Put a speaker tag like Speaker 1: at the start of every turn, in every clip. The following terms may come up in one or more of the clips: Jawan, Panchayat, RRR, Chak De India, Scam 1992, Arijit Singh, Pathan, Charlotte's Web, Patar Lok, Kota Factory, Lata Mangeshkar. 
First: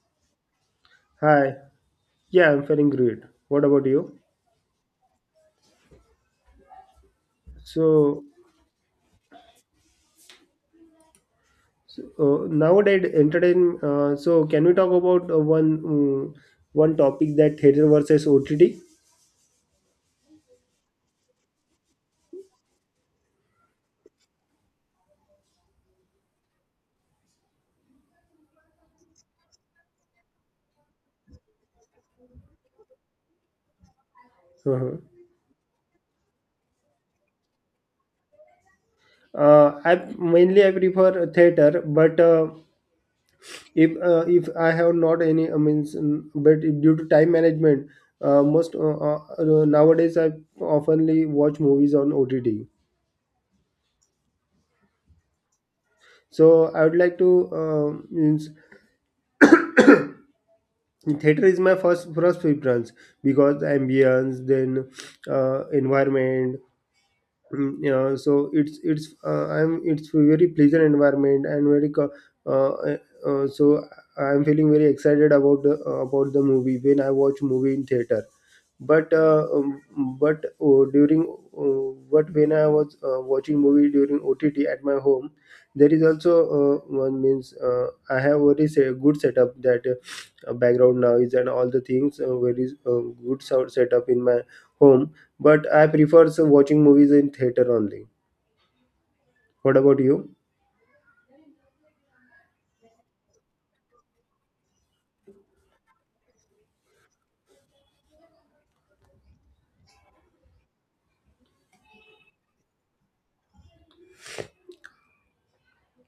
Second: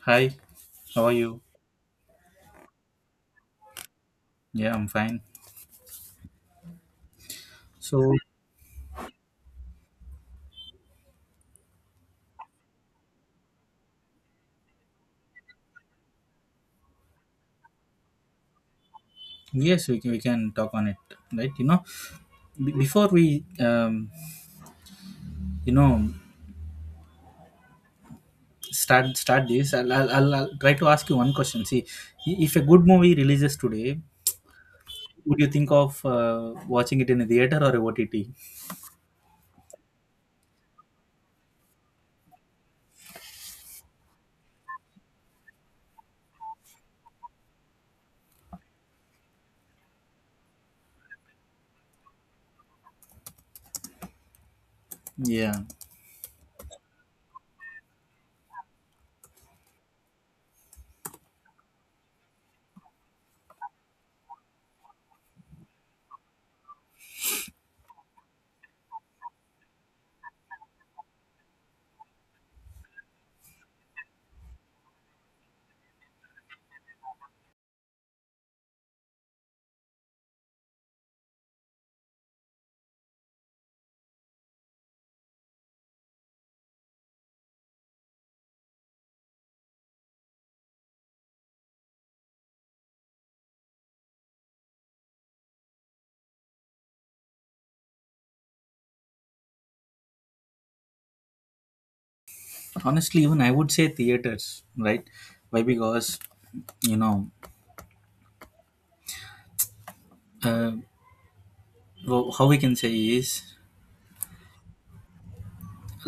Speaker 1: Hi, how are you?
Speaker 2: Hi. Yeah, I'm feeling great. What about you?
Speaker 1: Yeah, I'm fine. So
Speaker 2: So, so nowadays, can we talk about one one topic that theater versus OTT?
Speaker 1: yes, we can talk on it, right? You know, before we you know start this, I'll try to ask you one question. See, if a good movie releases today,
Speaker 2: Uh-huh.
Speaker 1: would you think of watching it in a theater or a OTT?
Speaker 2: I mainly I prefer theater, but if I have not any, I means, but due to time management, most nowadays I oftenly watch movies on OTT.
Speaker 1: Yeah,
Speaker 2: So I would like to means theater is my first preference because the ambience then environment you know so it's very pleasant environment and very uh, uh, uh, so I'm feeling very excited about the movie when I watch movie in theater but uh, um, but during but when I was watching movie during OTT at my home, there is also one means I have very good setup that background noise and all the things very good sound setup in my home but I prefer so watching movies in theater only. What about you?
Speaker 1: honestly, even I would say theaters, right? Why? Because you know uh, how we can say is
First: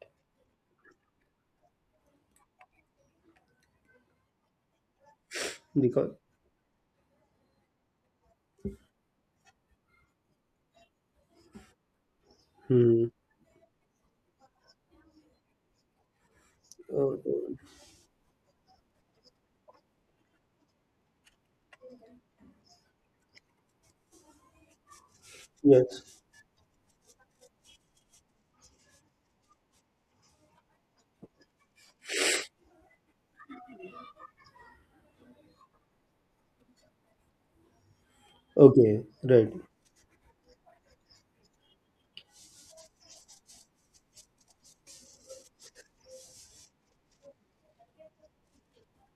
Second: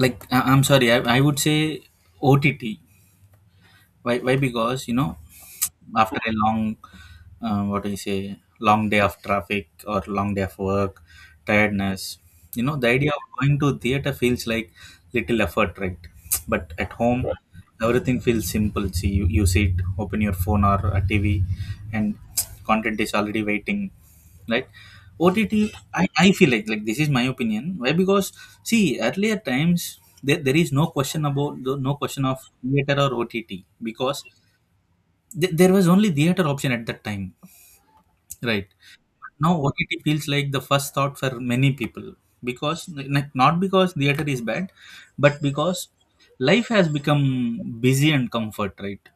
Speaker 1: like I'm sorry I would say ott. Why, why? Because you know
Speaker 2: Because
Speaker 1: after a long what do you say, long day of traffic or long day of work, tiredness, you know the
Speaker 2: hmm.
Speaker 1: idea of going to theater feels like little effort, right? But at
Speaker 2: Uh,
Speaker 1: home, right, everything feels simple. See you sit, open your phone or a tv, and content is already waiting, right? OTT.
Speaker 2: yes.
Speaker 1: I feel like, this is my opinion. Why? Because see, earlier times, there is no question about, no question of theater or ott, because Th there was only theater option at that time, right?
Speaker 2: Okay. Right.
Speaker 1: Now OTT feels like the first thought for many people because, like, not because theater is bad, but because life has become busy and comfort, right?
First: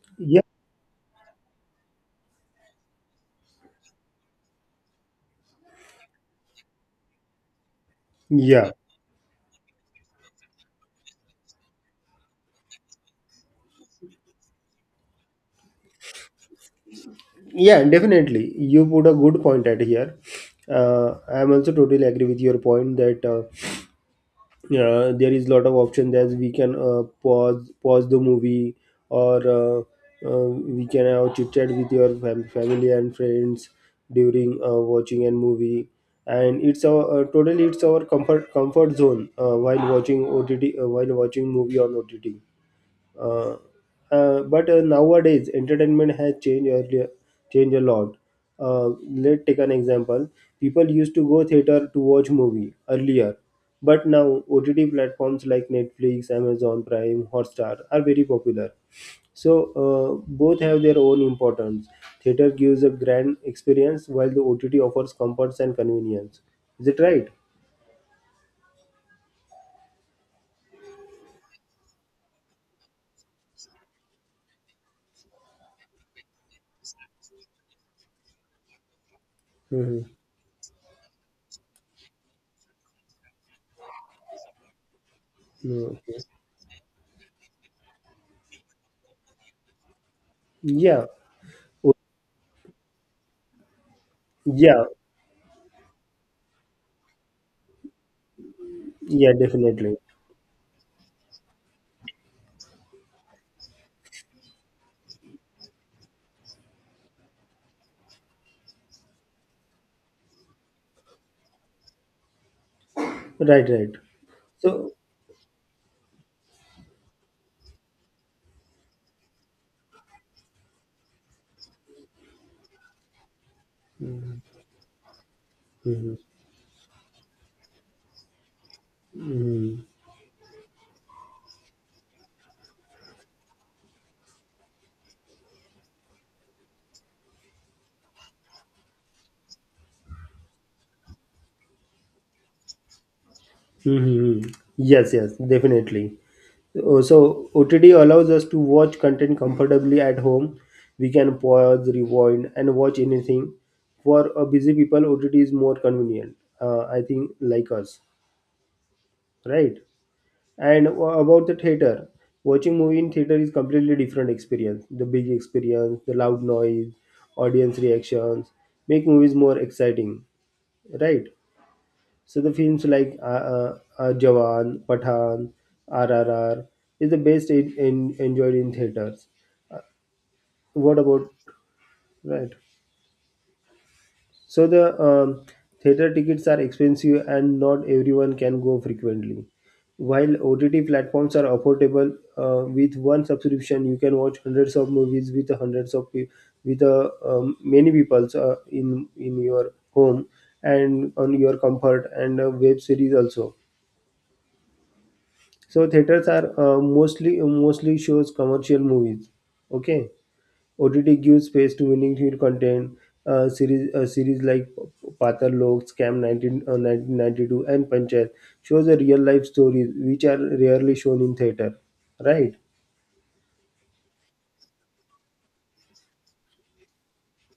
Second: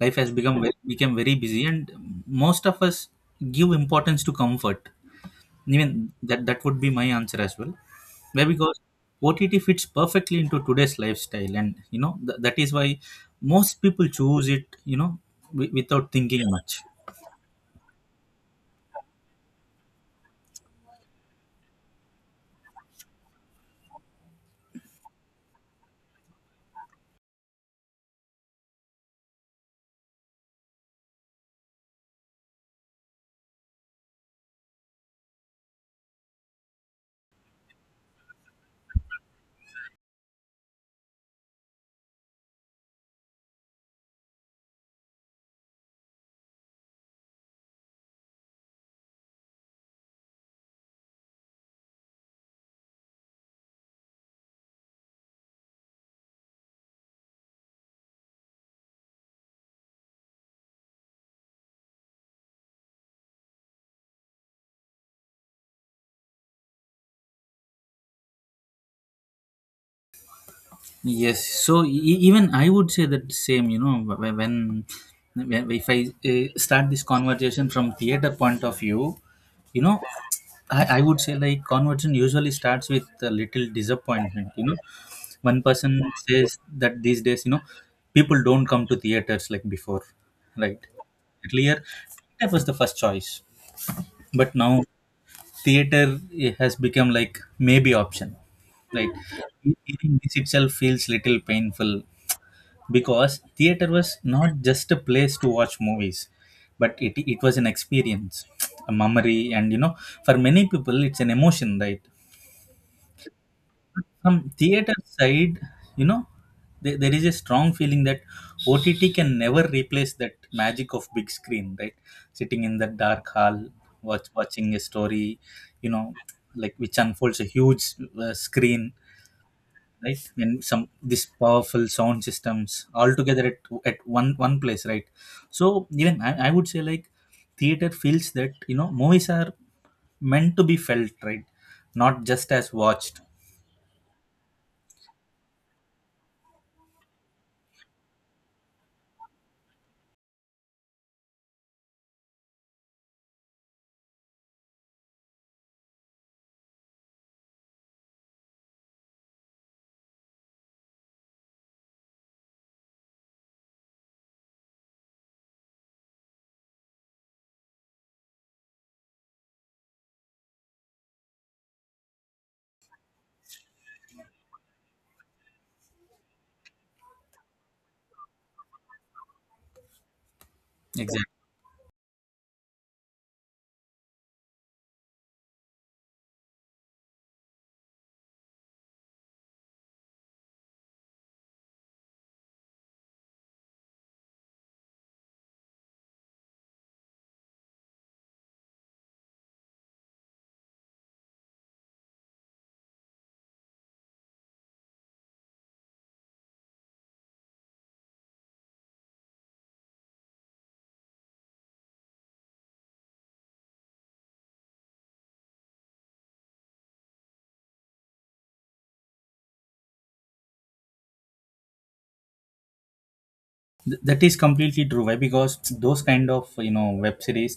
Speaker 1: Life has
Speaker 2: yeah
Speaker 1: become very busy, and most of us give importance to comfort. Even that would be my answer as well. Why?
Speaker 2: yeah
Speaker 1: Because OTT fits perfectly into today's lifestyle, and you know that is why most people choose it. You know, without thinking much.
Speaker 2: yeah Definitely you put a good point at here. I am also totally agree with your point that there is a lot of options as we can pause the movie or we can have chit chat with your family and friends during watching a movie, and it's our totally it's our comfort zone while watching OTT, while watching movie on OTT. Uh, but Nowadays entertainment has changed earlier, changed a lot. Let's take an example. People used to go theater to watch movie earlier, but now OTT platforms like Netflix, Amazon Prime, Hotstar are very popular. So both have their own importance. Theater gives a grand experience while the OTT offers comforts and convenience. Is it right?
Speaker 1: Yes, so even I would say that same. You know, when if I start this conversation from theater point of view, you know,
Speaker 2: Mm-hmm.
Speaker 1: I would say like conversion usually starts with a little disappointment. You know, one
Speaker 2: No,
Speaker 1: person
Speaker 2: okay.
Speaker 1: says that these days, you know, people don't come to theaters like before, right?
Speaker 2: Yeah.
Speaker 1: Earlier,
Speaker 2: O-,
Speaker 1: that was the first choice, but now
Speaker 2: yeah.
Speaker 1: theater has become like maybe option, right?
Speaker 2: Yeah, definitely.
Speaker 1: Even this itself feels little painful because theater was not just a place to watch movies, but it was an experience, a memory, and you know, for many people it's an emotion, right?
Speaker 2: Right, right.
Speaker 1: From
Speaker 2: So,
Speaker 1: theater side, you know, there is a strong feeling that ott can never replace that magic of big screen, right? Sitting in the dark hall, watching a story, you know,
Speaker 2: mhm.
Speaker 1: like which unfolds a huge screen,
Speaker 2: Mhm.
Speaker 1: right? And some, this powerful sound systems all together at one place, right? So even I would say like theater feels that, you know, movies are meant to be felt, right? Not just as watched.
Speaker 2: Mhm. Yes, yes, definitely. So, OTD allows us to watch content comfortably at home. We can pause, rewind, and watch anything. For a busy people, OTT is more convenient. I think like us, right? And about the theater, watching movie in theater is completely different experience. The big experience, the loud noise, audience reactions make movies more exciting, right? So the films like Jawan, Pathan, RRR is the best enjoyed in theaters. What about, right? So the theater tickets are expensive and not everyone can go frequently. While OTT platforms are affordable, with one subscription you can watch hundreds of movies with hundreds of pe- with many people in your home and on your comfort, and web series also. So theaters are mostly shows commercial movies. Okay, OTT gives space to meaningful content. Series like Patar Lok, Scam 19, 1992 and Panchayat shows the real life stories which are rarely shown in theater. Right,
Speaker 1: That is completely true. Why? Because those kind of, you know, web series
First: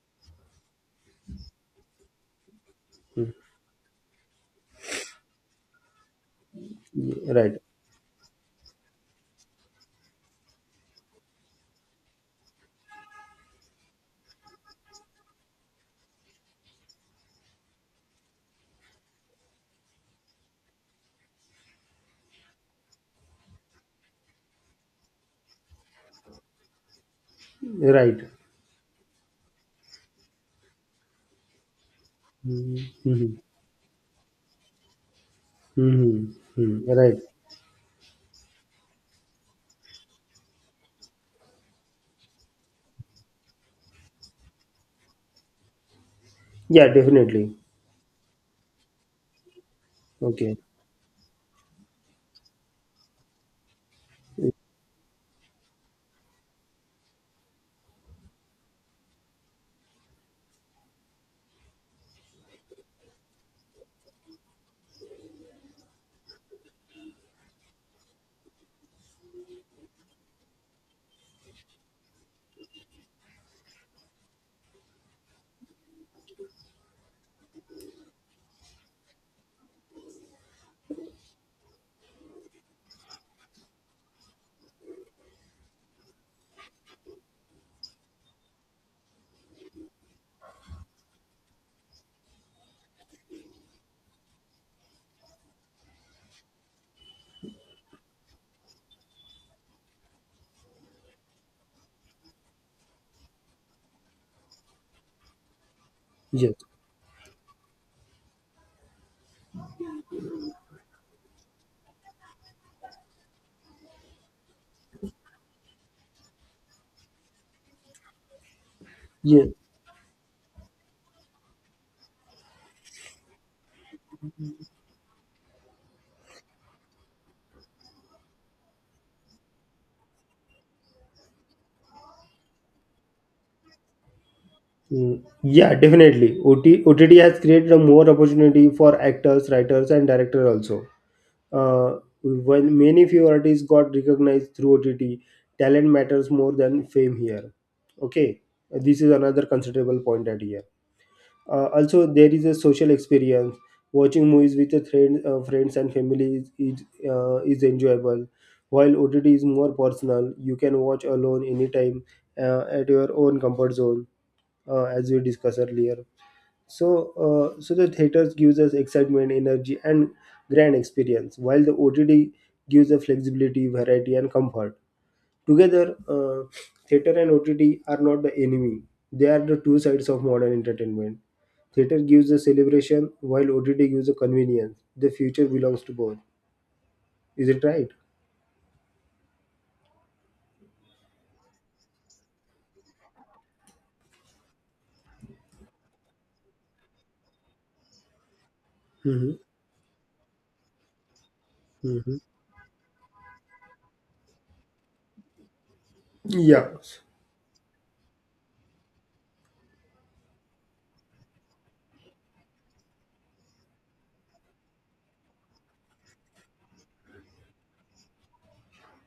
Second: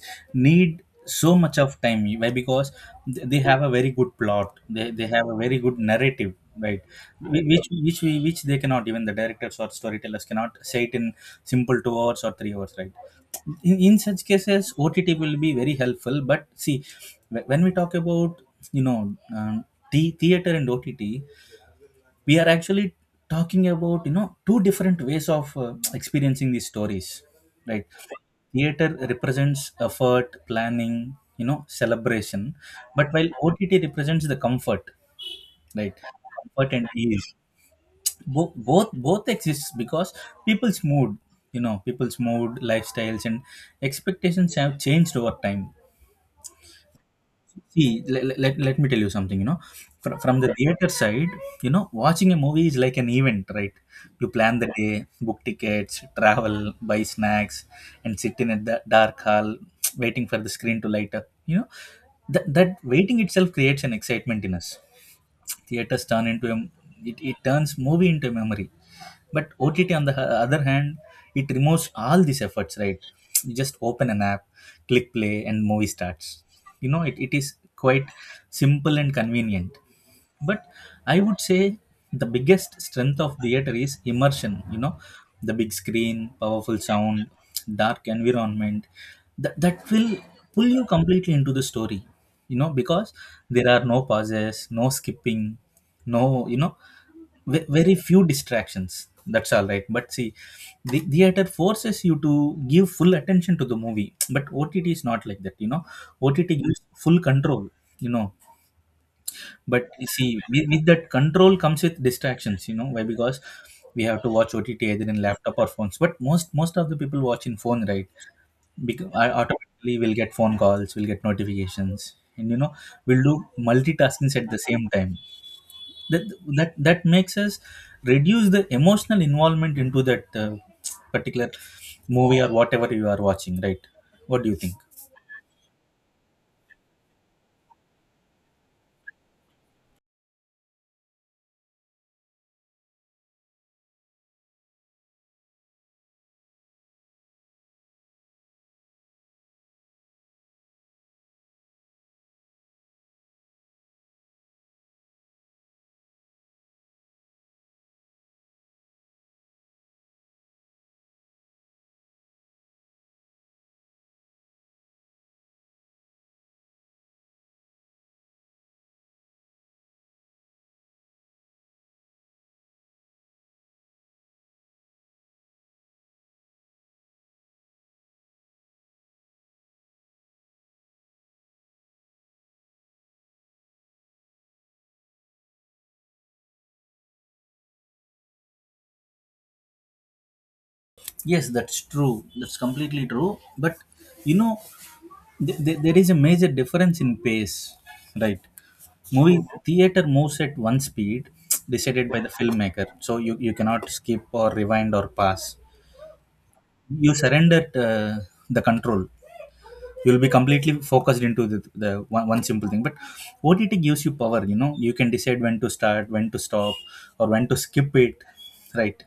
Speaker 1: need so much of time. Why? Because they have a very good plot, they have a very good narrative, right? Whi-
Speaker 2: right,
Speaker 1: which which we, which they cannot, even the directors or storytellers cannot say it in simple 2 hours or 3 hours, right? In such cases ott will be very helpful. But see, when we talk about, you know, um, the theater and ott, we are actually talking about, you know, two different ways of experiencing these stories, right?
Speaker 2: right.
Speaker 1: Theater represents effort, planning, you know, celebration, but while
Speaker 2: Mm-hmm.
Speaker 1: ott represents the comfort, right?
Speaker 2: Mm-hmm.
Speaker 1: Comfort
Speaker 2: Mm-hmm.
Speaker 1: and
Speaker 2: Right.
Speaker 1: ease. Both exists because people's mood, you know, people's mood, lifestyles and expectations have changed over time.
Speaker 2: Yeah, definitely.
Speaker 1: See, let me tell you something, you know, from the
Speaker 2: Okay.
Speaker 1: theater side, you know, watching a movie is like an event, right? You plan the day, book tickets, travel, buy snacks, and sit in a dark hall, waiting for the screen to light up. You know, that waiting itself creates an excitement in us. Theaters turn into it turns movie into a memory. But OTT, on the other hand, it removes all these efforts, right? You just open an app, click play, and movie starts. You know, it is quite simple and convenient, but I would say the biggest strength of theater is immersion. You know, the big screen, powerful sound, dark environment, that will pull you completely into the story, you know, because there are no pauses, no skipping, no, you know, very few distractions, that's all right. But see, the theater forces you to give full attention to the movie, but ott is not like that. You know, ott
Speaker 2: Yes.
Speaker 1: gives full control. You know, but you see, with that control comes with distractions. You know, why? Because we have to watch ott either in laptop or phones, but most, most of the people watch in phone, right? Because
Speaker 2: Yeah.
Speaker 1: automatically we'll get phone calls, we'll get notifications, and you know, we'll do multitaskings at the same time. that that makes us reduce the emotional involvement into that particular movie or whatever you are watching, right? What do you think?
Speaker 2: Yeah, definitely. OT, has created a more opportunity for actors, writers, and directors also. When many few artists got recognized through OTT, talent matters more than fame here. Okay, this is another considerable point at here. Also, there is a social experience. Watching movies with a friend, friends and family is enjoyable, while OTT is more personal. You can watch alone anytime at your own comfort zone as we discussed earlier. So, so the theaters gives us excitement, energy, and grand experience, while the OTT gives us flexibility, variety, and comfort. Together, theater and OTT are not the enemy; they are the two sides of modern entertainment. Theater gives a celebration, while OTT gives a convenience. The future belongs to both. Is it right?
Speaker 1: Yes, that's true, that's completely true, but you know, there is a major difference in pace, right?
Speaker 2: Hmm.
Speaker 1: Movie theater moves at one speed, decided
Speaker 2: Hmm.
Speaker 1: by the filmmaker, so you cannot skip or rewind or pass.
Speaker 2: Yeah,
Speaker 1: You surrender the control, you'll be completely focused into the one, one simple thing. But what it gives you, power. You know, you can decide when to start, when to stop, or when to skip it, right?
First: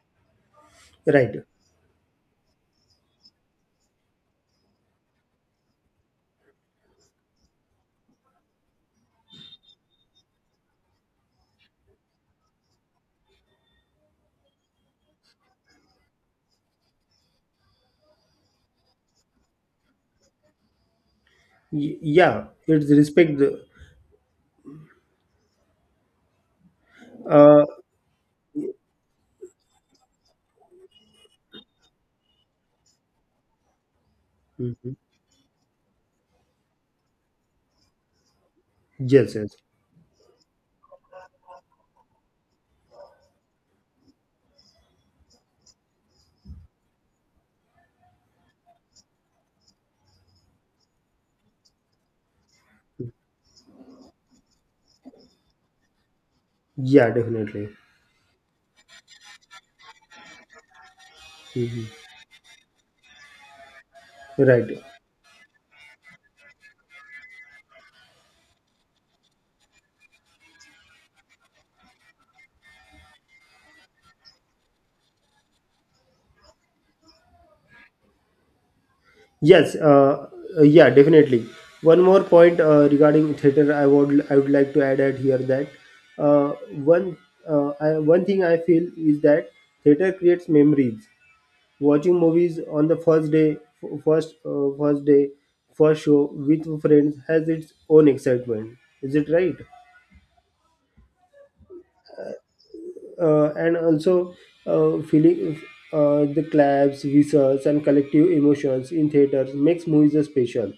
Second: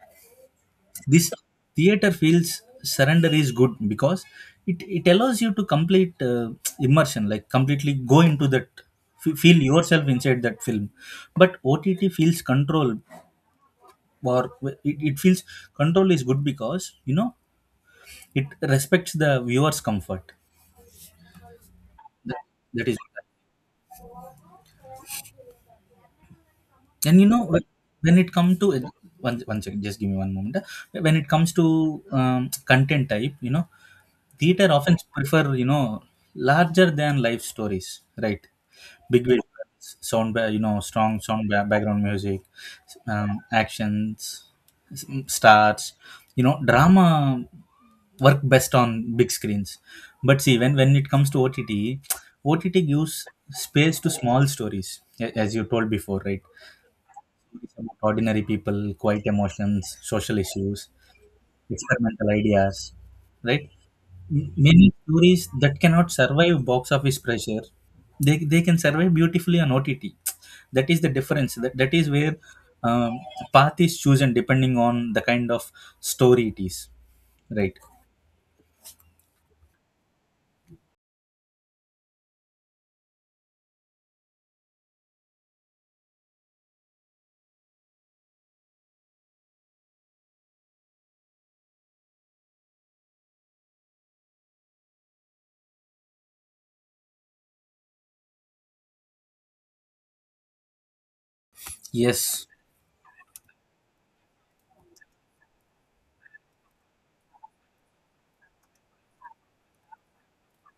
Speaker 1: This
Speaker 2: right.
Speaker 1: theater feels surrender is good because it allows you to complete immersion, like completely go into that, feel yourself inside that film. But ott feels control, or it feels control is good because, you know, it respects the viewer's comfort.
Speaker 2: Y-,
Speaker 1: that,
Speaker 2: yeah,
Speaker 1: that
Speaker 2: it's
Speaker 1: is.
Speaker 2: respect. The,
Speaker 1: And you know, when
Speaker 2: uh,
Speaker 1: when it comes to 1 second, just give me one moment. When it comes to content type, you know, theater
Speaker 2: hmm.
Speaker 1: often prefer, you know, larger than life stories, right? Big
Speaker 2: Yes, yes.
Speaker 1: visuals, sound you know, strong sound background music, actions, stars, you know, drama work best on big screens. But see, when it comes to ott, ott gives space to small stories, as you told before, right?
Speaker 2: Yeah, definitely.
Speaker 1: Stories about ordinary people, quiet emotions, social issues,
Speaker 2: Mhm.
Speaker 1: experimental ideas, right?
Speaker 2: Right.
Speaker 1: Many stories that cannot survive box office pressure, they can survive beautifully on ott. That is the difference. That is where, um, path is chosen depending on the kind of story it is, right?
Speaker 2: Yes. Yeah, definitely. One more point regarding theater, I would like to add at here that uh, one one thing I feel is that theater creates memories. Watching movies on the first day, first day, first show with friends has its own excitement. Is it right?
Speaker 1: Yes.
Speaker 2: And also feeling the claps, whistles, and collective emotions in theaters makes movies a special.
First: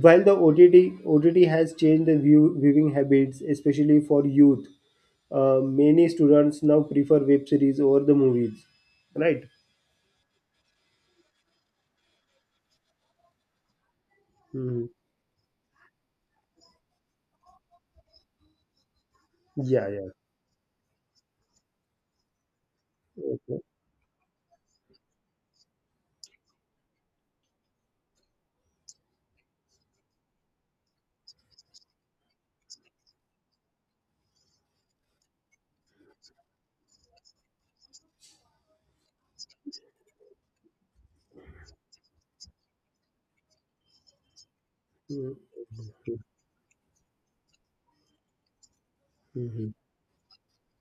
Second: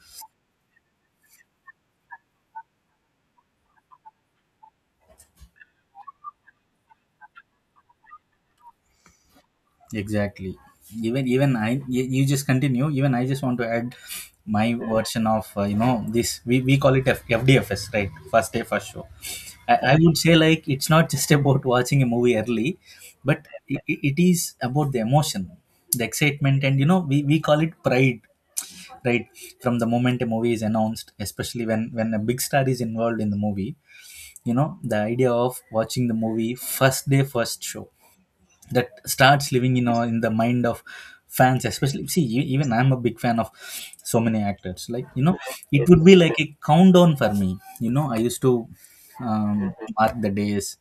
Speaker 2: While the OTT, OTT has changed the view, viewing habits, especially for youth, many students now prefer web series over the movies, right?
Speaker 1: Exactly. Even I, you just continue. Even I just want to add my
Speaker 2: Hmm.
Speaker 1: version of you know, this. We call it FDFS, right? First day, first show.
Speaker 2: Yeah,
Speaker 1: I
Speaker 2: yeah.
Speaker 1: would say like it's not just about watching a movie early, but
Speaker 2: Okay.
Speaker 1: it is about the emotion, the excitement, and you know, we call it pride, right? From the moment a movie is announced, especially when a big star is involved in the movie, you know the idea of watching the movie first day, first show, that starts living in our, in the mind of fans especially. See, even I'm a big fan of so many actors, like, you know, it would
Speaker 2: Mm-hmm.
Speaker 1: be like a countdown for me. You know, I used to
Speaker 2: Mm-hmm.
Speaker 1: mark the days,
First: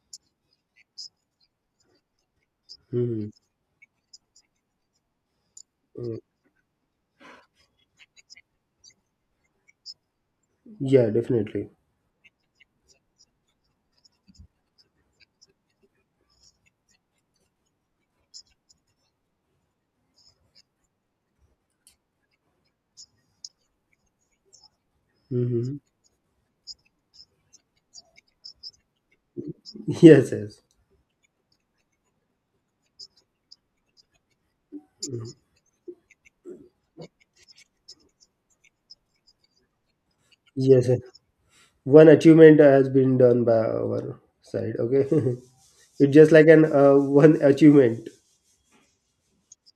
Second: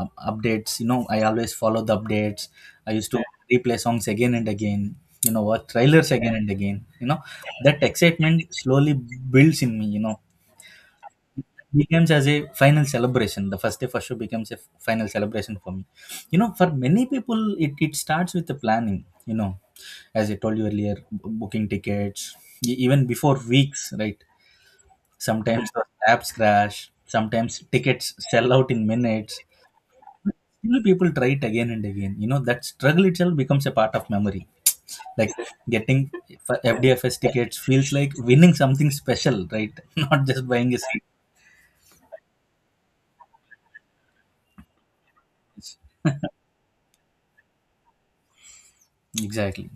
Speaker 1: updates, you know, I always follow the updates, I used to
Speaker 2: Mm-hmm.
Speaker 1: replay songs again and again, you know, watch trailers
Speaker 2: Mm-hmm.
Speaker 1: again and again, you know, that excitement slowly builds in me, you know,
Speaker 2: Yeah, definitely.
Speaker 1: becomes as a final celebration. The first day for sure becomes a final celebration for me. You know, for many people, it starts with the planning, you know, as I told you earlier, booking tickets, even before weeks, right?
Speaker 2: Hmm.
Speaker 1: Sometimes the apps crash, sometimes tickets sell out in minutes.
Speaker 2: Yes, yes.
Speaker 1: Still, people try it again and again. You know, that struggle itself becomes a part of memory. Like getting FDFS tickets feels like winning something special, right? Not just buying a
Speaker 2: Yes, yes.
Speaker 1: seat.
Speaker 2: One achievement has been done by our side, okay. It's just like an one achievement.
Speaker 1: Exactly.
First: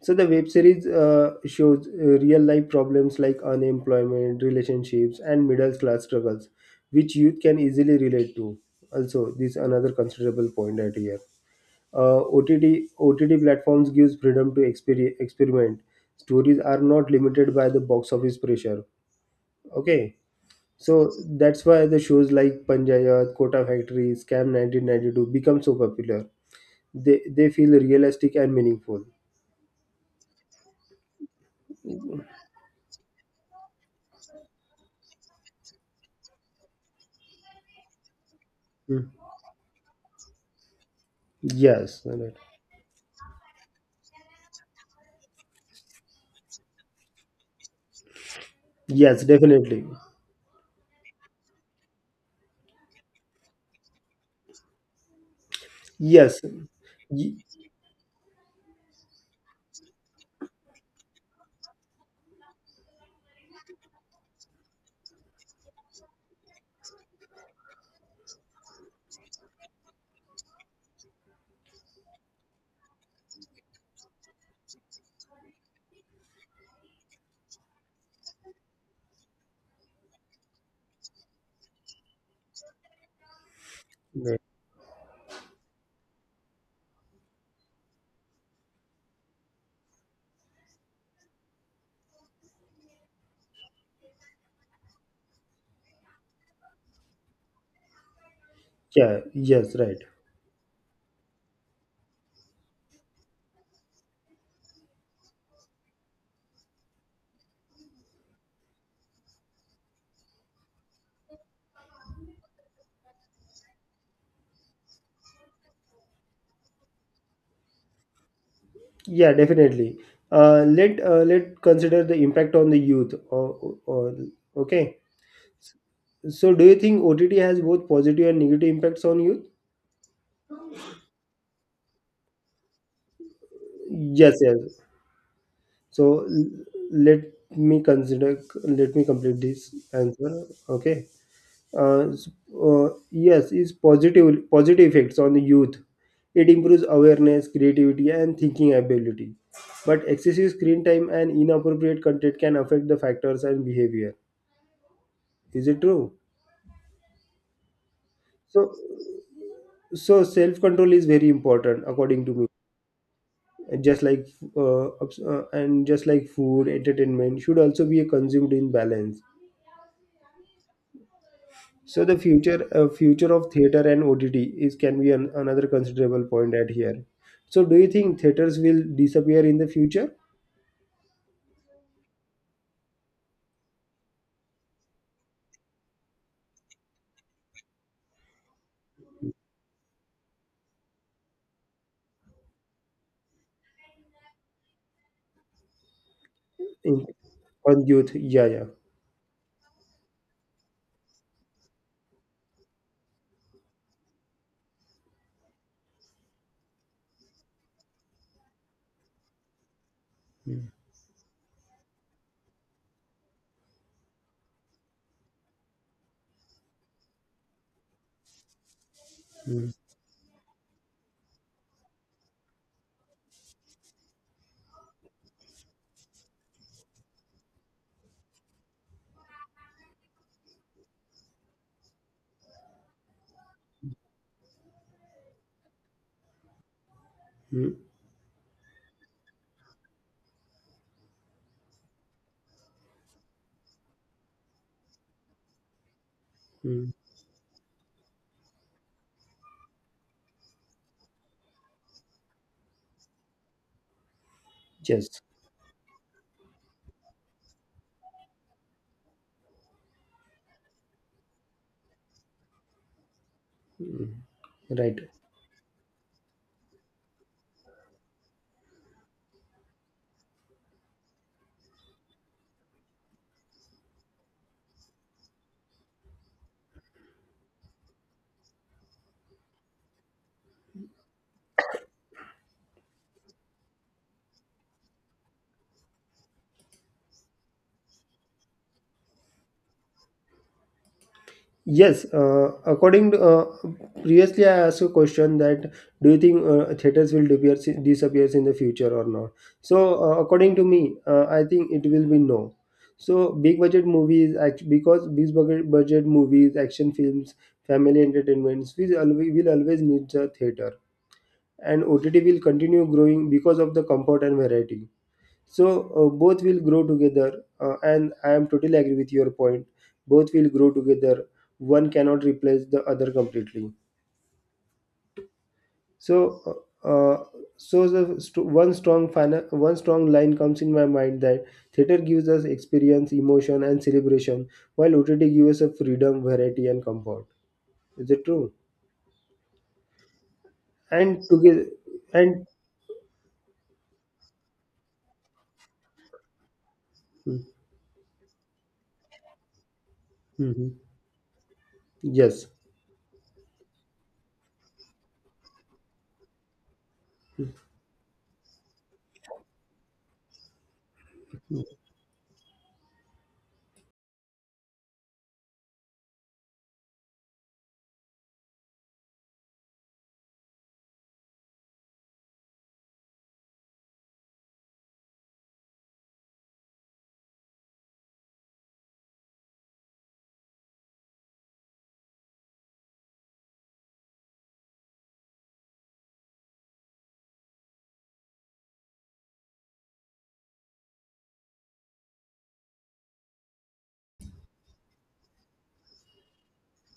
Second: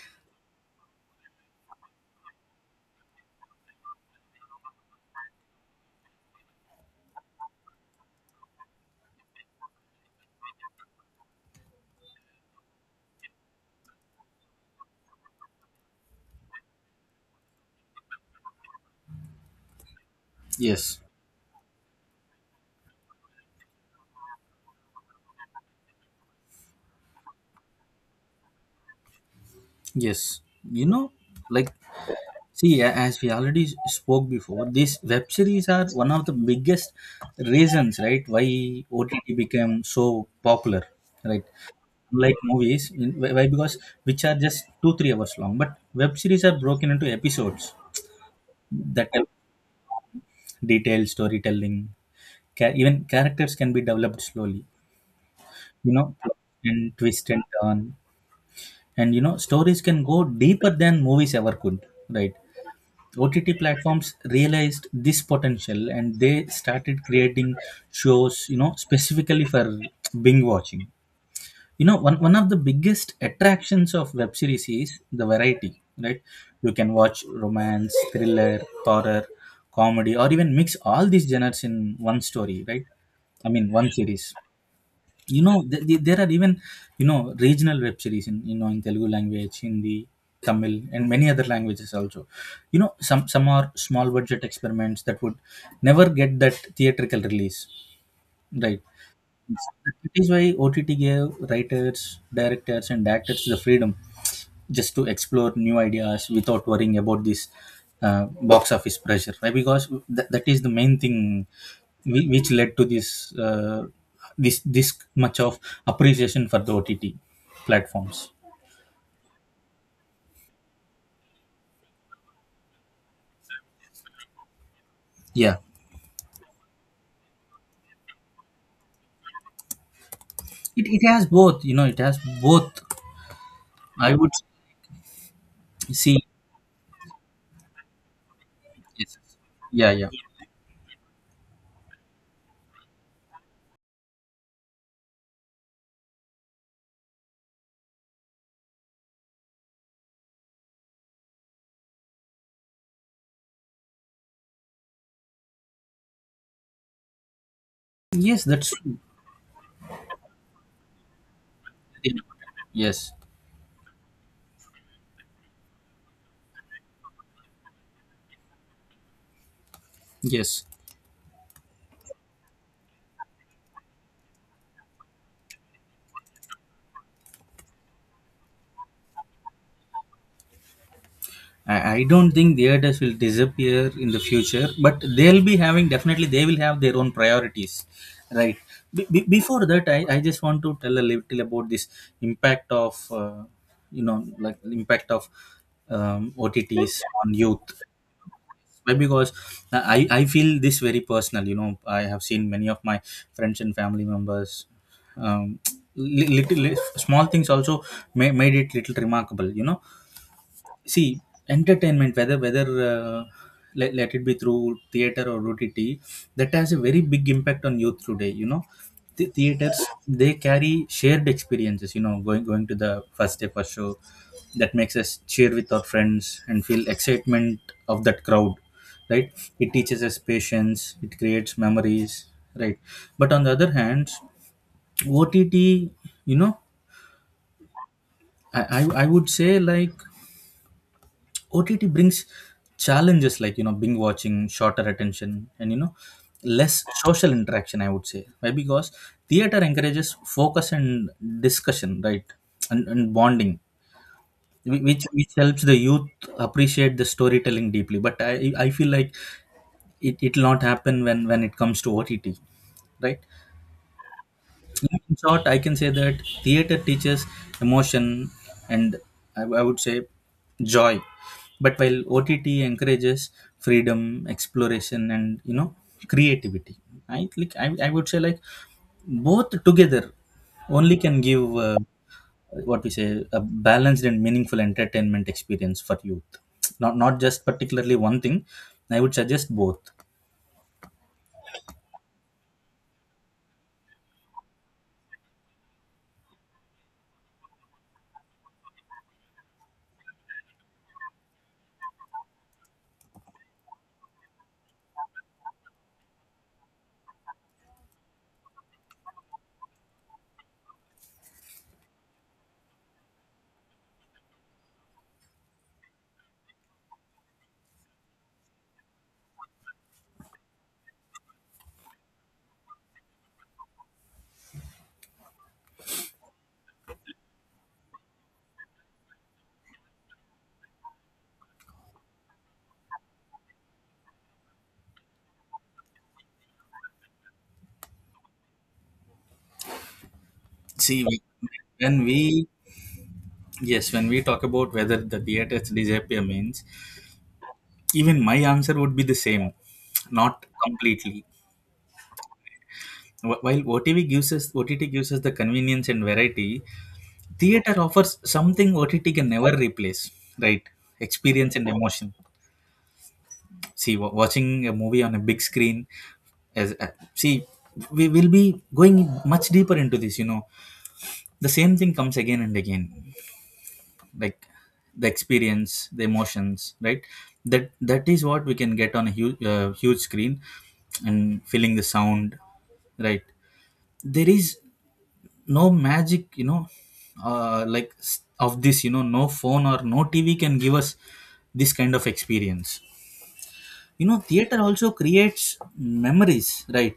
Speaker 2: So the web series shows real life problems like unemployment, relationships and middle class struggles, which youth can easily relate to. Also this is another considerable point right here. OTT platforms gives freedom to experiment. Stories are not limited by the box office pressure. Okay, so
Speaker 1: Yes.
Speaker 2: that's why the shows like Panchayat, Kota Factory, Scam 1992 become so popular. They feel realistic and meaningful.
Speaker 1: Yes, you know, like, see, as we already spoke before, these web series are one of the biggest reasons, right, why
Speaker 2: Mm.
Speaker 1: OTT became so popular, right?
Speaker 2: Yes, right.
Speaker 1: Like movies, why why? Because which are just 2-3 hours long, but web series are broken into episodes that
Speaker 2: Yes,
Speaker 1: help
Speaker 2: definitely.
Speaker 1: detailed storytelling. Even characters can be developed slowly, you know,
Speaker 2: Yes,
Speaker 1: and twist
Speaker 2: Y-,
Speaker 1: and turn, and you know, stories can go deeper than movies ever could, right? OTT platforms realized this potential and they started creating shows, you know, specifically for binge watching. You know, one of the biggest attractions of web series is the variety, right? You can watch romance, thriller, horror, comedy, or even mix all these genres in one story, right? I mean, one series,
Speaker 2: right.
Speaker 1: there are even you know regional web series in in Telugu language, Hindi, Tamil, and many other languages also. Some are small budget experiments that would never get that theatrical release, right.
Speaker 2: Yeah, yes, right.
Speaker 1: That is why OTT gave writers, directors, and actors the freedom just to explore new ideas without worrying about this box office pressure, right? Because that is the main thing which led to this this much of appreciation for the OTT platforms.
Speaker 2: Yeah, definitely. Let consider the impact on the youth. Or okay.
Speaker 1: Yeah,
Speaker 2: So, do you think OTT has both positive and negative impacts on youth?
Speaker 1: it has both, you know, it has both. I would
Speaker 2: Yes, yes. So
Speaker 1: see.
Speaker 2: let me consider, let me
Speaker 1: Yes.
Speaker 2: complete this
Speaker 1: Yeah, yeah.
Speaker 2: answer. Okay. Uh, s- yes, is positive effects on the youth. It improves awareness, creativity, and thinking ability. But excessive screen time and inappropriate content can affect the factors and behavior. Is it true?
Speaker 1: Yes,
Speaker 2: So,
Speaker 1: that's true.
Speaker 2: so self control is very important, according to me.
Speaker 1: Yes,
Speaker 2: And just like obs- and just like food, entertainment should also be consumed in balance.
Speaker 1: yes.
Speaker 2: So the future future of theater and OTT is can be an, another considerable point at here. So do you think theaters will disappear in the future?
Speaker 1: I don't think theaters will disappear in the future, but they'll be having definitely they will have their own priorities, right? Before that, I just want to tell a little about this impact of like impact of OTTs
Speaker 2: In,
Speaker 1: on youth.
Speaker 2: on youth, yeah, yeah.
Speaker 1: Why? Because I feel this very personal. You know, I have seen many of my friends and family members. Um, little small things also made it little remarkable. You know,
Speaker 2: Mm,
Speaker 1: see, entertainment, whether let it be through theater or OTT, that has a very big impact on youth today. You know, the
Speaker 2: mm,
Speaker 1: theaters, they carry shared experiences, you know, going to the first day first show that makes us cheer with our friends and feel excitement of that crowd, right. It teaches us patience, it creates memories, right. But on the other hand, OTT, you know,
Speaker 2: mm,
Speaker 1: I would say like OTT brings challenges like, you know, binge watching, shorter attention, and, you know, less
Speaker 2: mm.
Speaker 1: social interaction. I would say why, because theater encourages focus and discussion, right, and bonding, which
Speaker 2: Yes,
Speaker 1: which helps the youth appreciate the storytelling deeply. But I feel like it will not happen when it comes to OTT, right?
Speaker 2: mm, right.
Speaker 1: In short, I can say that theater teaches emotion and, I would say, joy. But while OTT encourages freedom, exploration, and, you know, creativity, I like I would say like both together only can give what we say a balanced and meaningful entertainment experience for youth. Not just particularly one thing. I would suggest both.
Speaker 2: Yes, previously I asked a question that do you think theaters will disappears in the future or not? So according to me, I think it will be no. So big budget movies, because big budget movies, action films, family entertainments, we always will always need the theater, and OTT will continue growing because of the comfort and variety. So both will grow together, and I am totally agree with your point. Both will grow together. One cannot replace the other completely. So so the one strong line comes in my mind that theater gives us experience, emotion and celebration, while OTT gives us a freedom, variety and comfort. Is it true?
Speaker 1: See,
Speaker 2: And together,
Speaker 1: when
Speaker 2: and
Speaker 1: we... Yes, when we talk about whether the theaters disappear means, even my answer would be the same, not
Speaker 2: mhm.
Speaker 1: completely.
Speaker 2: Yes,
Speaker 1: While OTV gives us OTT gives us the convenience and variety, theater offers something OTT can never replace, right? Experience and emotion. See, watching a movie on a big screen, as see, we will be going much deeper into this. You know, the same thing comes again and again, like the experience, the emotions, right. That is what we can get on a huge huge screen and feeling the sound, right. There is no magic, you know, like of this, you know, no phone or no TV can give us this kind of experience. You know, theater also creates memories, right,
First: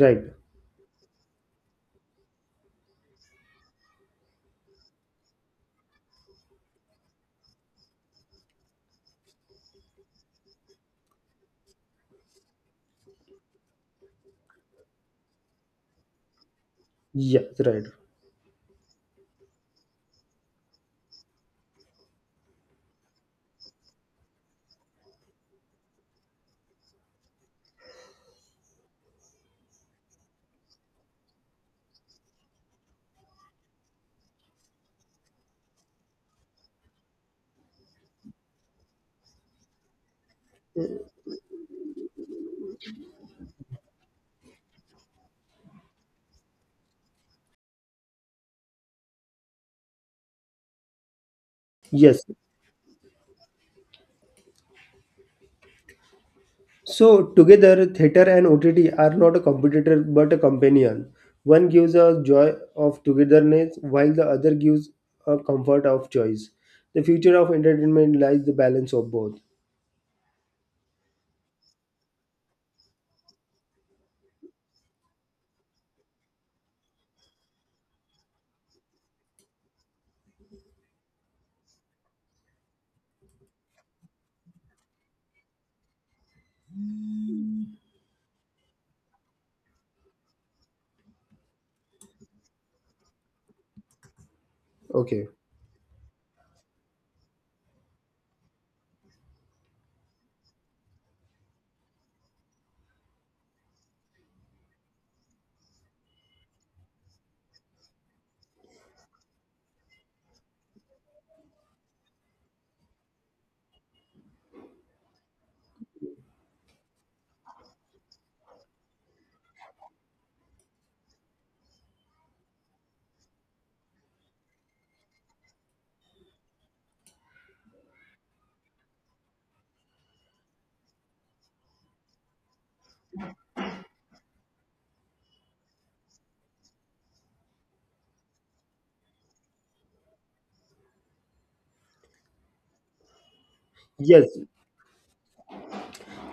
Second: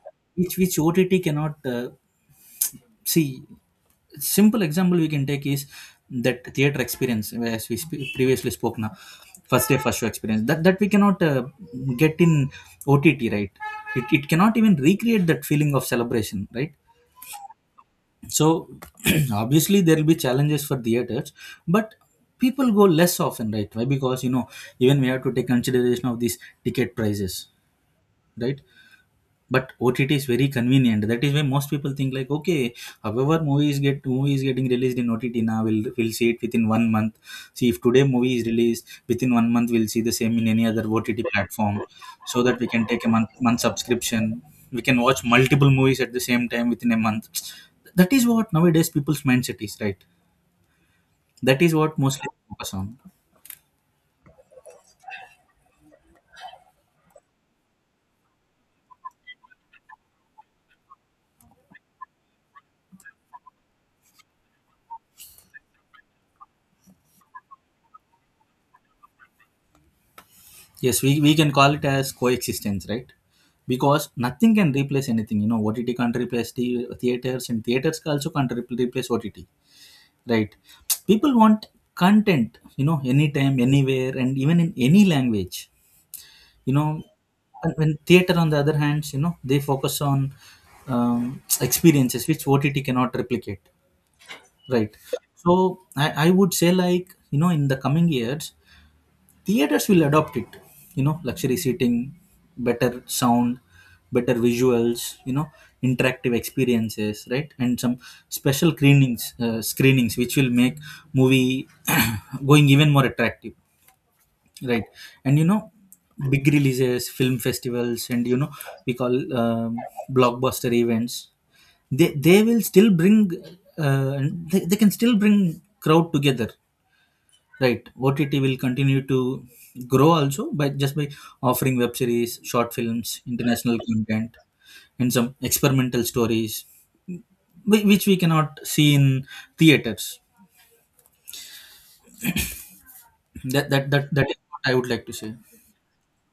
Speaker 2: right.
Speaker 1: which OTT cannot. See, simple example we can take is that theater experience, as we previously spoke now, first day first show experience that we cannot get in OTT, right. It cannot even recreate that feeling of celebration, right.
Speaker 2: Yes, right.
Speaker 1: So, obviously there will be challenges for theaters, but people go less often, right, why, because, you know, even we have to take consideration of these ticket prices, right. But OTT is very convenient. That is why most people think like, okay, however movies getting released in OTT now, we'll see it within one month. See, if today movie is released within one month, we'll see the same in any other OTT platform, so that we can take a month subscription. We can watch multiple movies at the same time within a month. That is what nowadays people's mindset is, right? That is what
Speaker 2: Yes.
Speaker 1: mostly focus on.
Speaker 2: So, together, theatre and OTT are not a competitor but a companion. One gives a joy of togetherness, while the other gives a comfort of choice. The future of entertainment lies the balance of both.
Speaker 1: Yes, we can call it as coexistence, right? Because nothing can replace anything. You know, OTT can't replace the theaters, and theaters also can't replace OTT, right? People want content, you know, anytime, anywhere, and even in any language. You know, and when theater, on the other hand, you know, they focus on experiences which OTT cannot replicate, right?
Speaker 2: Okay.
Speaker 1: So I would say, like, you know, in the coming years, theaters will adopt it, you know, luxury seating, better sound, better visuals, you know, interactive experiences, right, and some special screenings, screenings which will make movie going even more attractive, right. And, you know, big releases, film festivals, and, you know, we call um, blockbuster events, they will still bring uh, they can still bring crowd together. Right. OTT will continue to grow also, by just by offering web series, short films, international content, and some experimental stories which we cannot see in theaters. That that that,
Speaker 2: Yes.
Speaker 1: that is what I would like to say.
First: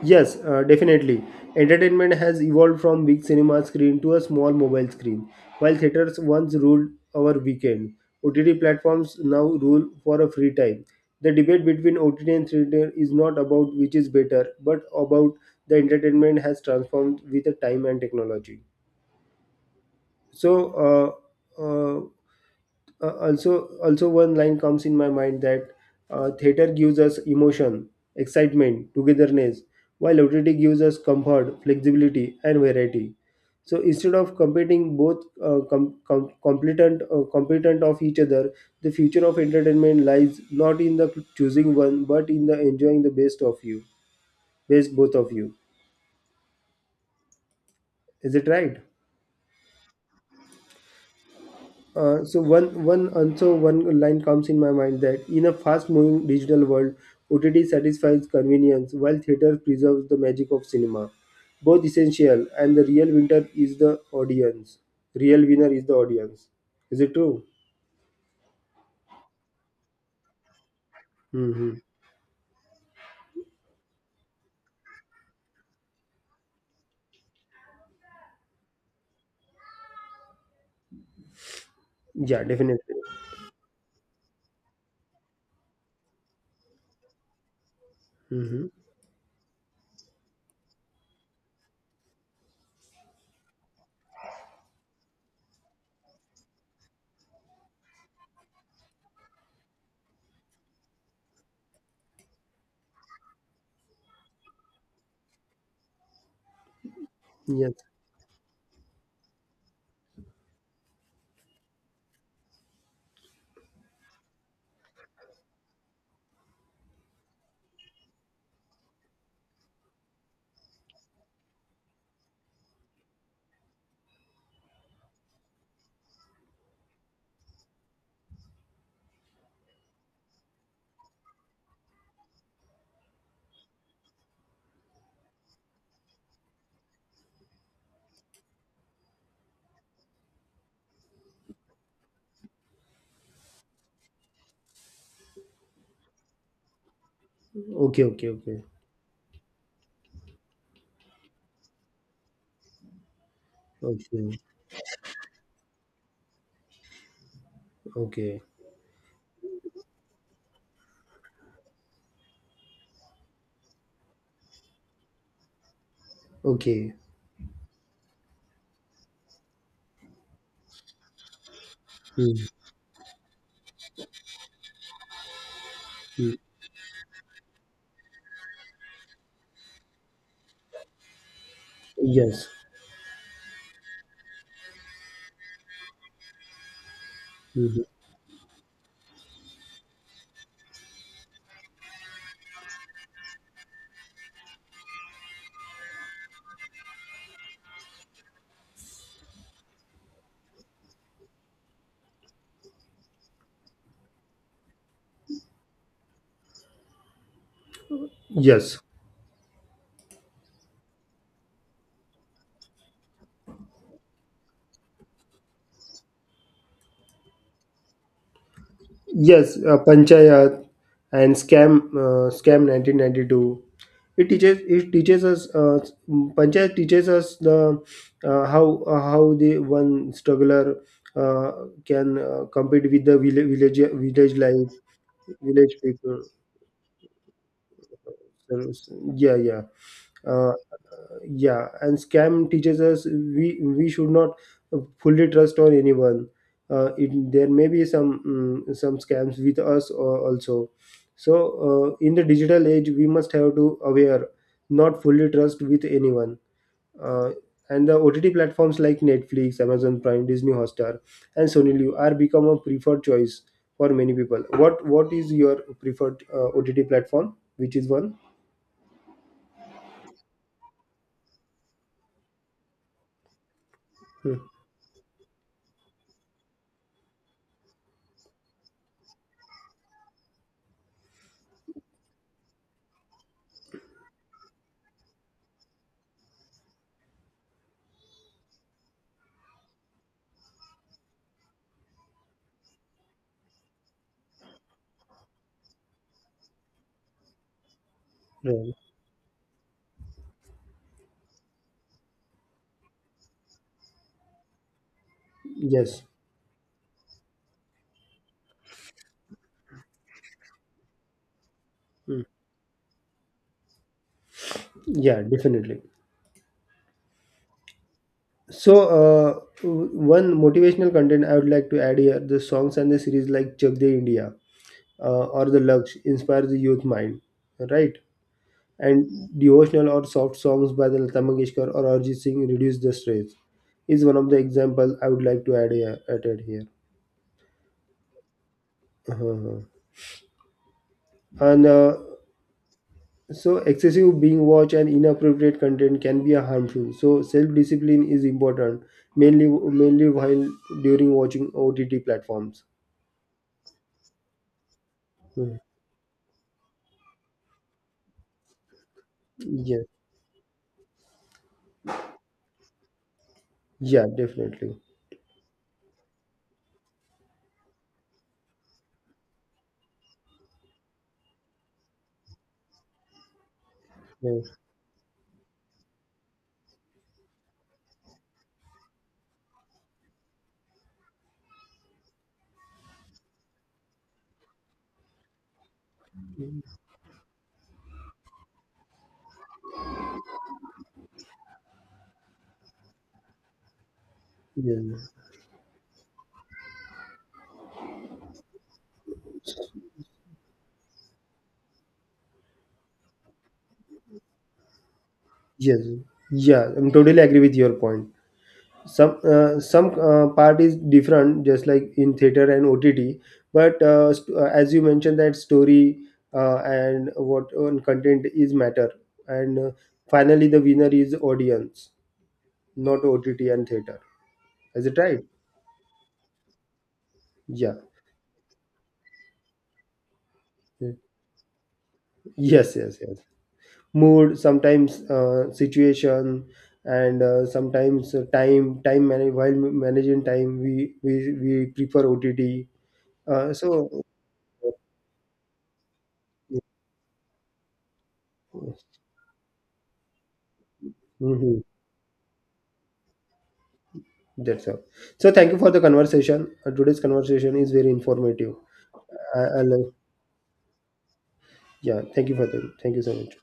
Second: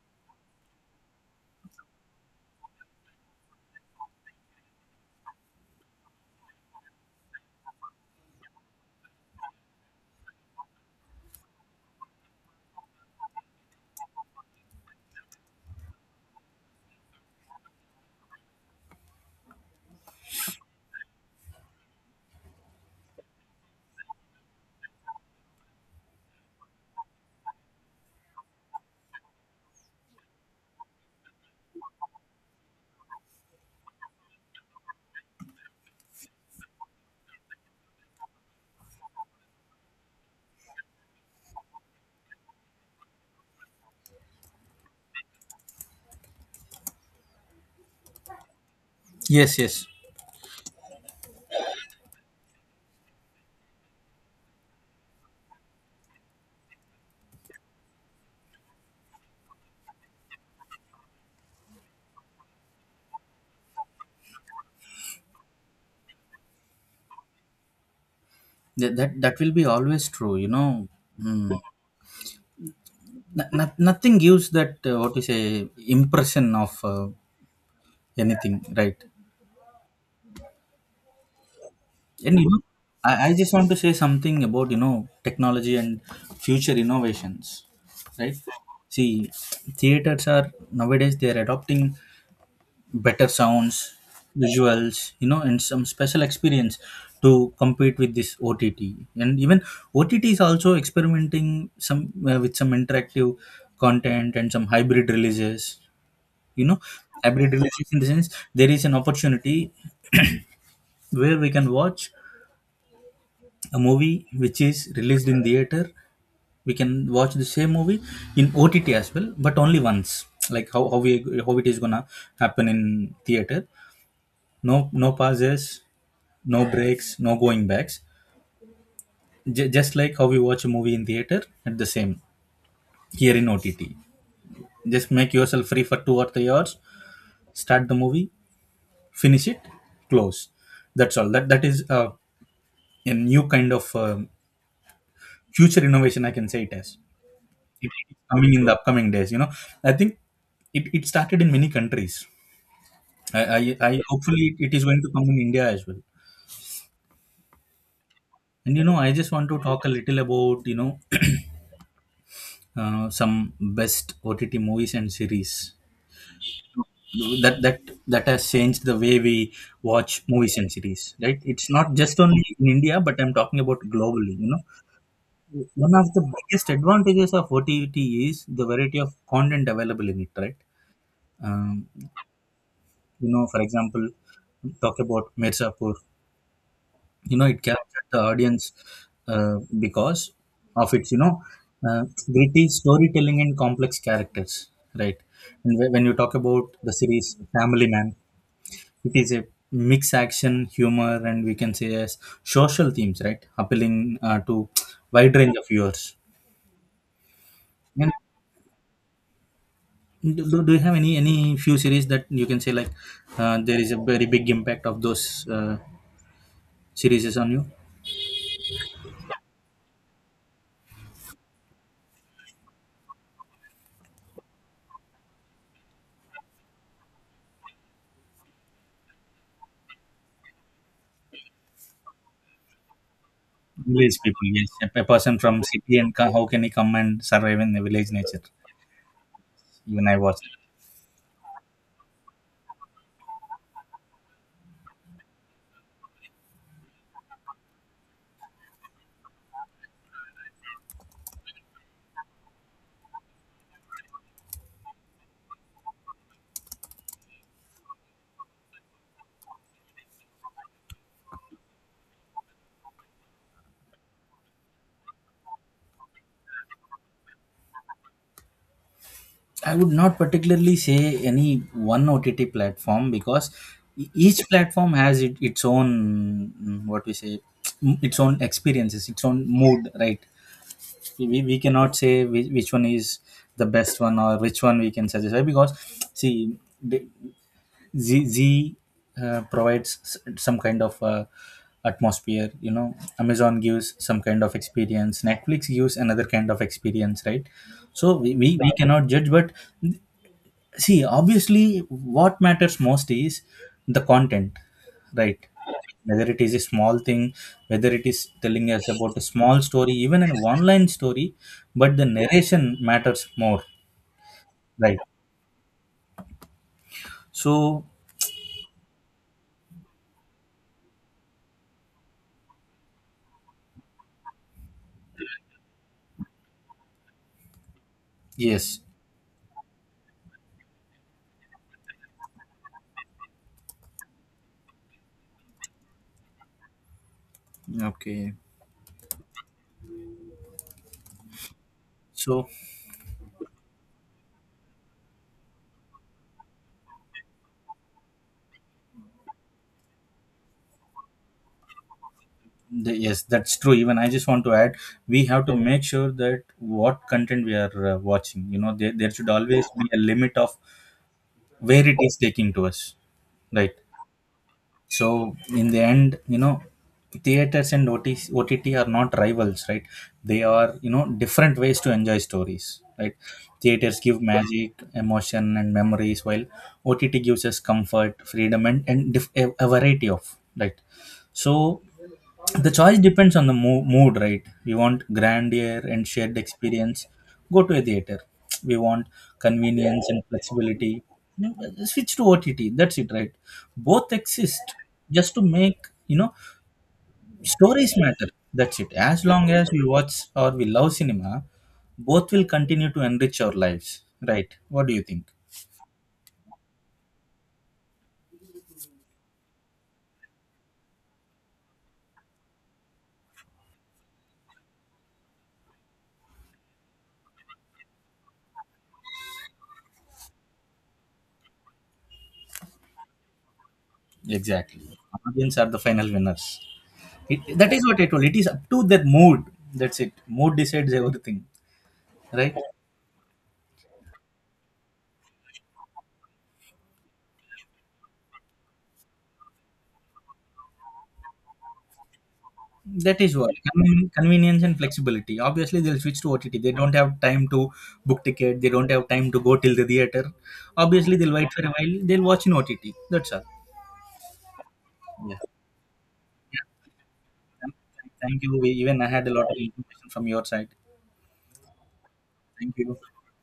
Speaker 2: Yes, definitely. Entertainment has evolved from big cinema screen to a small mobile screen. While theaters once ruled our weekend, OTT platforms now rule for a free time. The debate between OTT and theater is not about which is better, but about the entertainment has transformed with the time and technology. So, uh, uh, also also one line comes in my mind that theater gives us emotion, excitement, togetherness, while OTT gives us comfort, flexibility and variety. So instead of competing, both competent of each other, the future of entertainment lies not in the choosing one but in the enjoying the best of you, best both of you. Is it right?
Speaker 1: Yes, yes.
Speaker 2: So one one also one line comes in my mind that in a fast-moving digital world, OTT satisfies convenience while theater preserves the magic of cinema. Both essential, and the real winner is the audience. Real winner is the audience. Is it true?
Speaker 1: That will be always true. You know, mm.
Speaker 2: Mm-hmm.
Speaker 1: No, nothing gives that what you say impression of anything, right? And
Speaker 2: Yeah,
Speaker 1: you know,
Speaker 2: definitely.
Speaker 1: I just want to say something about, you know, technology and future innovations, right?
Speaker 2: Mm-hmm.
Speaker 1: See, theaters are nowadays they are adopting better sounds, visuals, you know, and some special experience to compete with this OTT. And even OTT is also experimenting some with some interactive content and some hybrid releases. You know, hybrid
Speaker 2: Yes.
Speaker 1: releases in the sense, there is an opportunity where we can watch a movie which is released in theater, we can watch the same movie in OTT as well, but only once. Like how it is gonna happen in theater. No, no pauses, no breaks, no going backs. Just like how we watch a movie in theater, at the same, here in OTT, just make yourself free for 2 or 3 hours, start the movie, finish it, close, that's all. That is a new kind of future innovation, I can say it as. It's
Speaker 2: Okay. Okay.
Speaker 1: coming
Speaker 2: Okay.
Speaker 1: in the upcoming days, you know. I think it started in many countries. I, I I
Speaker 2: Okay.
Speaker 1: Hopefully it is going to come in India as well.
Speaker 2: Okay.
Speaker 1: And, you know, I just want to talk a little about, you know, some best OTT movies and series
Speaker 2: Okay.
Speaker 1: that that that has changed the way we watch movies and series, right. It's not just
Speaker 2: Mm-hmm.
Speaker 1: only in India, but I'm talking about globally, you know. One of the biggest advantages of OTT is the variety of content available in it, right? um,
Speaker 2: Yes.
Speaker 1: you know, for example, talk about Mirzapur, you know, it
Speaker 2: Mm-hmm.
Speaker 1: captured the audience uh, because of its, you know, uh, gritty storytelling and complex characters, right. And when you talk about the series Family Man, it is a mix, action, humor, and we can say as social themes, right, appealing to wide range of viewers. And
Speaker 2: Yes.
Speaker 1: do you have any few series that you can say like there is a very big impact of those uh, series on you?
Speaker 2: Yes, Panchayat and Scam, Scam 1992. It teaches us, Panchayat teaches us the how the one struggler uh, can compete with the
Speaker 1: Village
Speaker 2: village
Speaker 1: people,
Speaker 2: life,
Speaker 1: yes. A person from
Speaker 2: village
Speaker 1: city and
Speaker 2: people.
Speaker 1: how can he come and survive in the village nature?
Speaker 2: So, yeah, yeah.
Speaker 1: Even I
Speaker 2: Uh,
Speaker 1: watched.
Speaker 2: yeah, and scam teaches us we should not fully trust on anyone. It, there may be some some scams with us or also. So in the digital age we must have to aware, not fully trust with anyone. uh, and the OTT platforms like Netflix, Amazon Prime, Disney Hotstar and Sony Live are become a preferred choice for many people. What is your preferred OTT platform, which is one?
Speaker 1: I would not particularly say any one OTT platform because each
Speaker 2: Hmm.
Speaker 1: platform has its own, what we say, its own experiences, its own mood, right? We cannot say which one is the best one or which one we can satisfy, because see, the, Z provides some kind of atmosphere. You know, Amazon gives some kind of experience. Netflix gives another kind of experience, right? So we
Speaker 2: Right.
Speaker 1: cannot judge, but see, obviously, what matters most is the content, right?
Speaker 2: Yes.
Speaker 1: Whether it is a small thing, whether it is telling us about a small story, even an online story, but the
Speaker 2: Hmm.
Speaker 1: narration matters more, right?
Speaker 2: Yeah, definitely.
Speaker 1: So,
Speaker 2: So, one motivational content I would like to add here, the songs and the series like Chak De India or The Lux inspire the youth mind, right?
Speaker 1: yes.
Speaker 2: And devotional or soft songs by the Lata Mangeshkar or Arjit Singh reduce the stress is one of the examples I would like to add here. Added here.
Speaker 1: Okay.
Speaker 2: Uh-huh. And
Speaker 1: So,
Speaker 2: so excessive being watch and inappropriate content can be harmful, so self discipline is important mainly, mainly while during watching OTT platforms.
Speaker 1: Yes, that's true. Even I just want to add, we have to,
Speaker 2: Hmm.
Speaker 1: Mhm, make sure that what content we are watching, you know, there should always
Speaker 2: Yeah.
Speaker 1: be a limit of where it is taking to us, right.
Speaker 2: Yeah, definitely.
Speaker 1: So in the end, you know, theaters and OTC, OTT, are not rivals, right. They are, you know, different ways to enjoy stories, right. Theaters give
Speaker 2: Yes,
Speaker 1: magic, emotion, and memories, while OTT gives us comfort, freedom, and a variety of, right. So the choice depends on the mood, right. We want grandeur and shared experience, go to a theater. We want convenience and flexibility, you know, switch to OTT. That's it, right? Both exist
Speaker 2: yes,
Speaker 1: just to make, you know, stories matter. That's it. As long as we watch, or we love cinema, both will continue to enrich our lives, right. What do you think?
Speaker 2: yes. Yeah, I'm totally agree with your point. Some some part is different just like in theater and OTT, but as you mentioned that story and what on content is matter, and finally the winner is audience, not OTT and theater. Is
Speaker 1: Exactly.
Speaker 2: it right?
Speaker 1: Audience are the final winners. That
Speaker 2: Yeah.
Speaker 1: is what I told, it is up to their mood. That's it, mood decides everything, right?
Speaker 2: Yes, yes, yes. Mood, sometimes situation, and sometimes time manage, while managing time, we prefer OTT.
Speaker 1: That is what,
Speaker 2: So.
Speaker 1: Convenience and flexibility. Obviously, they'll switch to OTT. They don't have time to book ticket. They don't have time to go till the theater. Obviously, they'll wait
Speaker 2: Mhm.
Speaker 1: for a while. They'll watch in OTT. That's all.
Speaker 2: That's all. So
Speaker 1: Yeah.
Speaker 2: thank you for the conversation. Today's conversation is very
Speaker 1: Thank
Speaker 2: informative.
Speaker 1: you. Even I had a
Speaker 2: I,
Speaker 1: lot of
Speaker 2: I love,
Speaker 1: information from your side.
Speaker 2: yeah. Thank you for the.
Speaker 1: Thank
Speaker 2: Thank
Speaker 1: you.
Speaker 2: you so much.